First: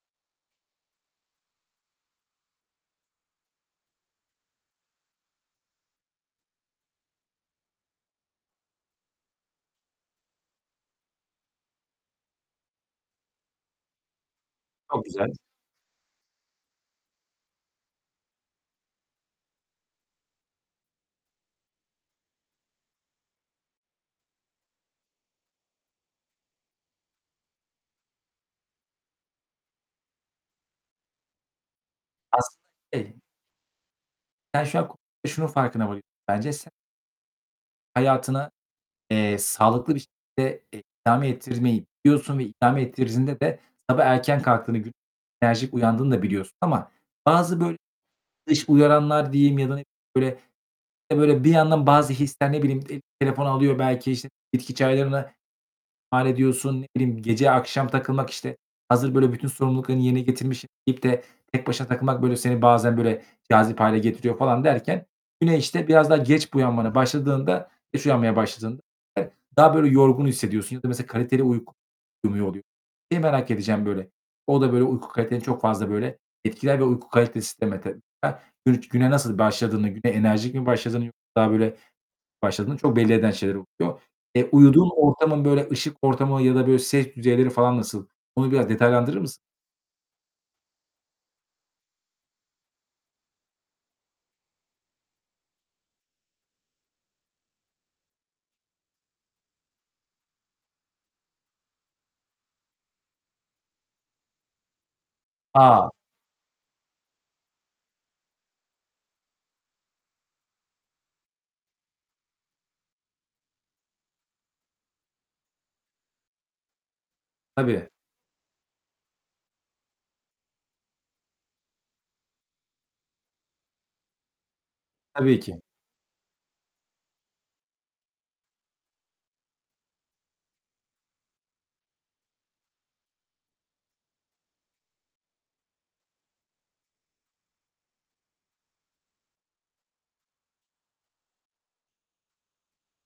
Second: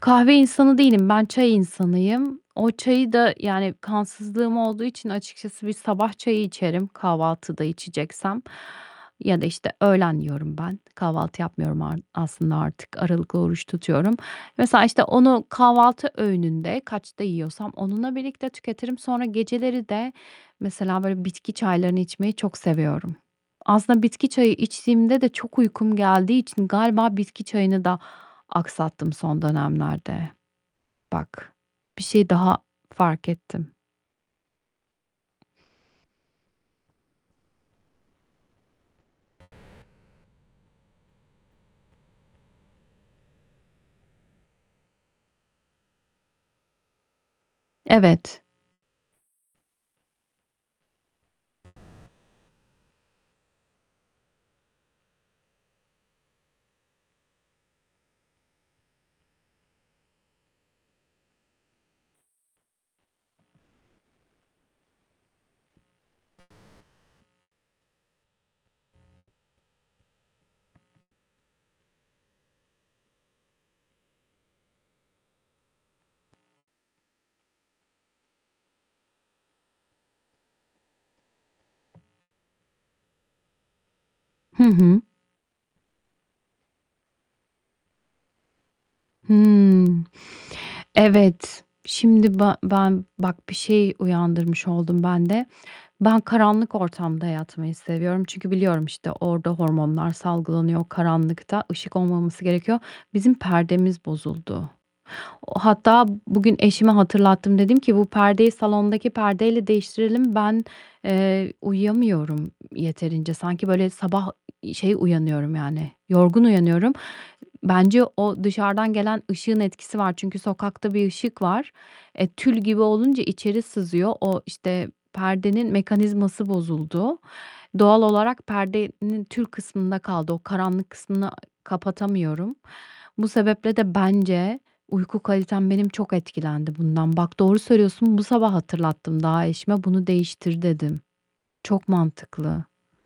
Kahve insanı değilim. Ben çay insanıyım. O çayı da yani, kansızlığım olduğu için açıkçası bir sabah çayı içerim, kahvaltıda içeceksem ya da, işte, öğlen yiyorum ben. Kahvaltı yapmıyorum ar aslında artık. Aralıklı oruç tutuyorum. Mesela, işte, Çok güzel. onu kahvaltı öğününde kaçta yiyorsam onunla birlikte tüketirim. Sonra geceleri de mesela böyle bitki çaylarını içmeyi çok seviyorum. Aslında bitki çayı içtiğimde de çok uykum geldiği için galiba bitki çayını da aksattım son dönemlerde. Bak, bir şey daha Aslında şey fark ettim. Ben şu an k şunun farkına varıyorum: Bence sen hayatına, eee, sağlıklı bir şekilde, eee, idame ettirmeyi biliyorsun ve idame ettirdiğinde de sabah erken kalktığını, güne enerjik uyandığını da biliyorsun ama bazı böyle Evet. dış uyaranlar diyeyim ya da ne bileyim bir yandan bazı hisler ne bileyim telefon alıyor belki, işte, bitki çaylarına hallediyorsun, ne bileyim gece akşam takılmak, işte, hazır böyle bütün sorumluluklarını yerine getirmişim, deyip de tek başına takılmak. Böyle, seni bazen, böyle, cazip hâle getiriyor falan derken yine, işte, biraz daha geç buyanmaya başladığında geç uyanmaya başladığında daha böyle yorgun hissediyorsun ya da mesela kaliteli uyku uyumuyor, oluyor. Seni merak edeceğim böyle. O da böyle uyku kaliteni çok fazla, böyle, etkiler ve uyku kalitesi sistemi. [unintelligible] Ben gün güne nasıl başladığını, güne enerjik mi başladığını yoksa daha böyle başladığını çok belli eden şeyler oluyor. E, Hı uyuduğun hı. ortamın, böyle, ışık ortamı ya da, böyle, ses düzeyleri falan nasıl? Bunu biraz detaylandırır mısın? Hımm, evet, şimdi ba ben bak, bir şey uyandırmış oldun ben de. Ben karanlık ortamda yatmayı seviyorum, çünkü biliyorum, işte, orada hormonlar salgılanıyor karanlıkta, ışık olmaması gerekiyor. Bizim perdemiz bozuldu. O A! Hatta bugün eşime hatırlattım, dedim ki, bu perdeyi salondaki perdeyle değiştirelim. Ben, eee, uyuyamıyorum yeterince. Sanki böyle sabah, ııı, şey uyanıyorum, yani yorgun uyanıyorum. Tabii. Bence o dışarıdan gelen ışığın etkisi var. Çünkü sokakta bir ışık var. E, tül gibi olunca içeri sızıyor. O, işte, Tabii ki. perdenin mekanizması bozuldu. Doğal olarak perdenin tül kısmında kaldı. O karanlık kısmını, ııı, kapatamıyorum. Bu sebeple de, bence uyku kalitem benim çok etkilendi bundan. Bak, doğru söylüyorsun, bu sabah hatırlattım daha eşime, bunu değiştir, dedim. Çok mantıklı.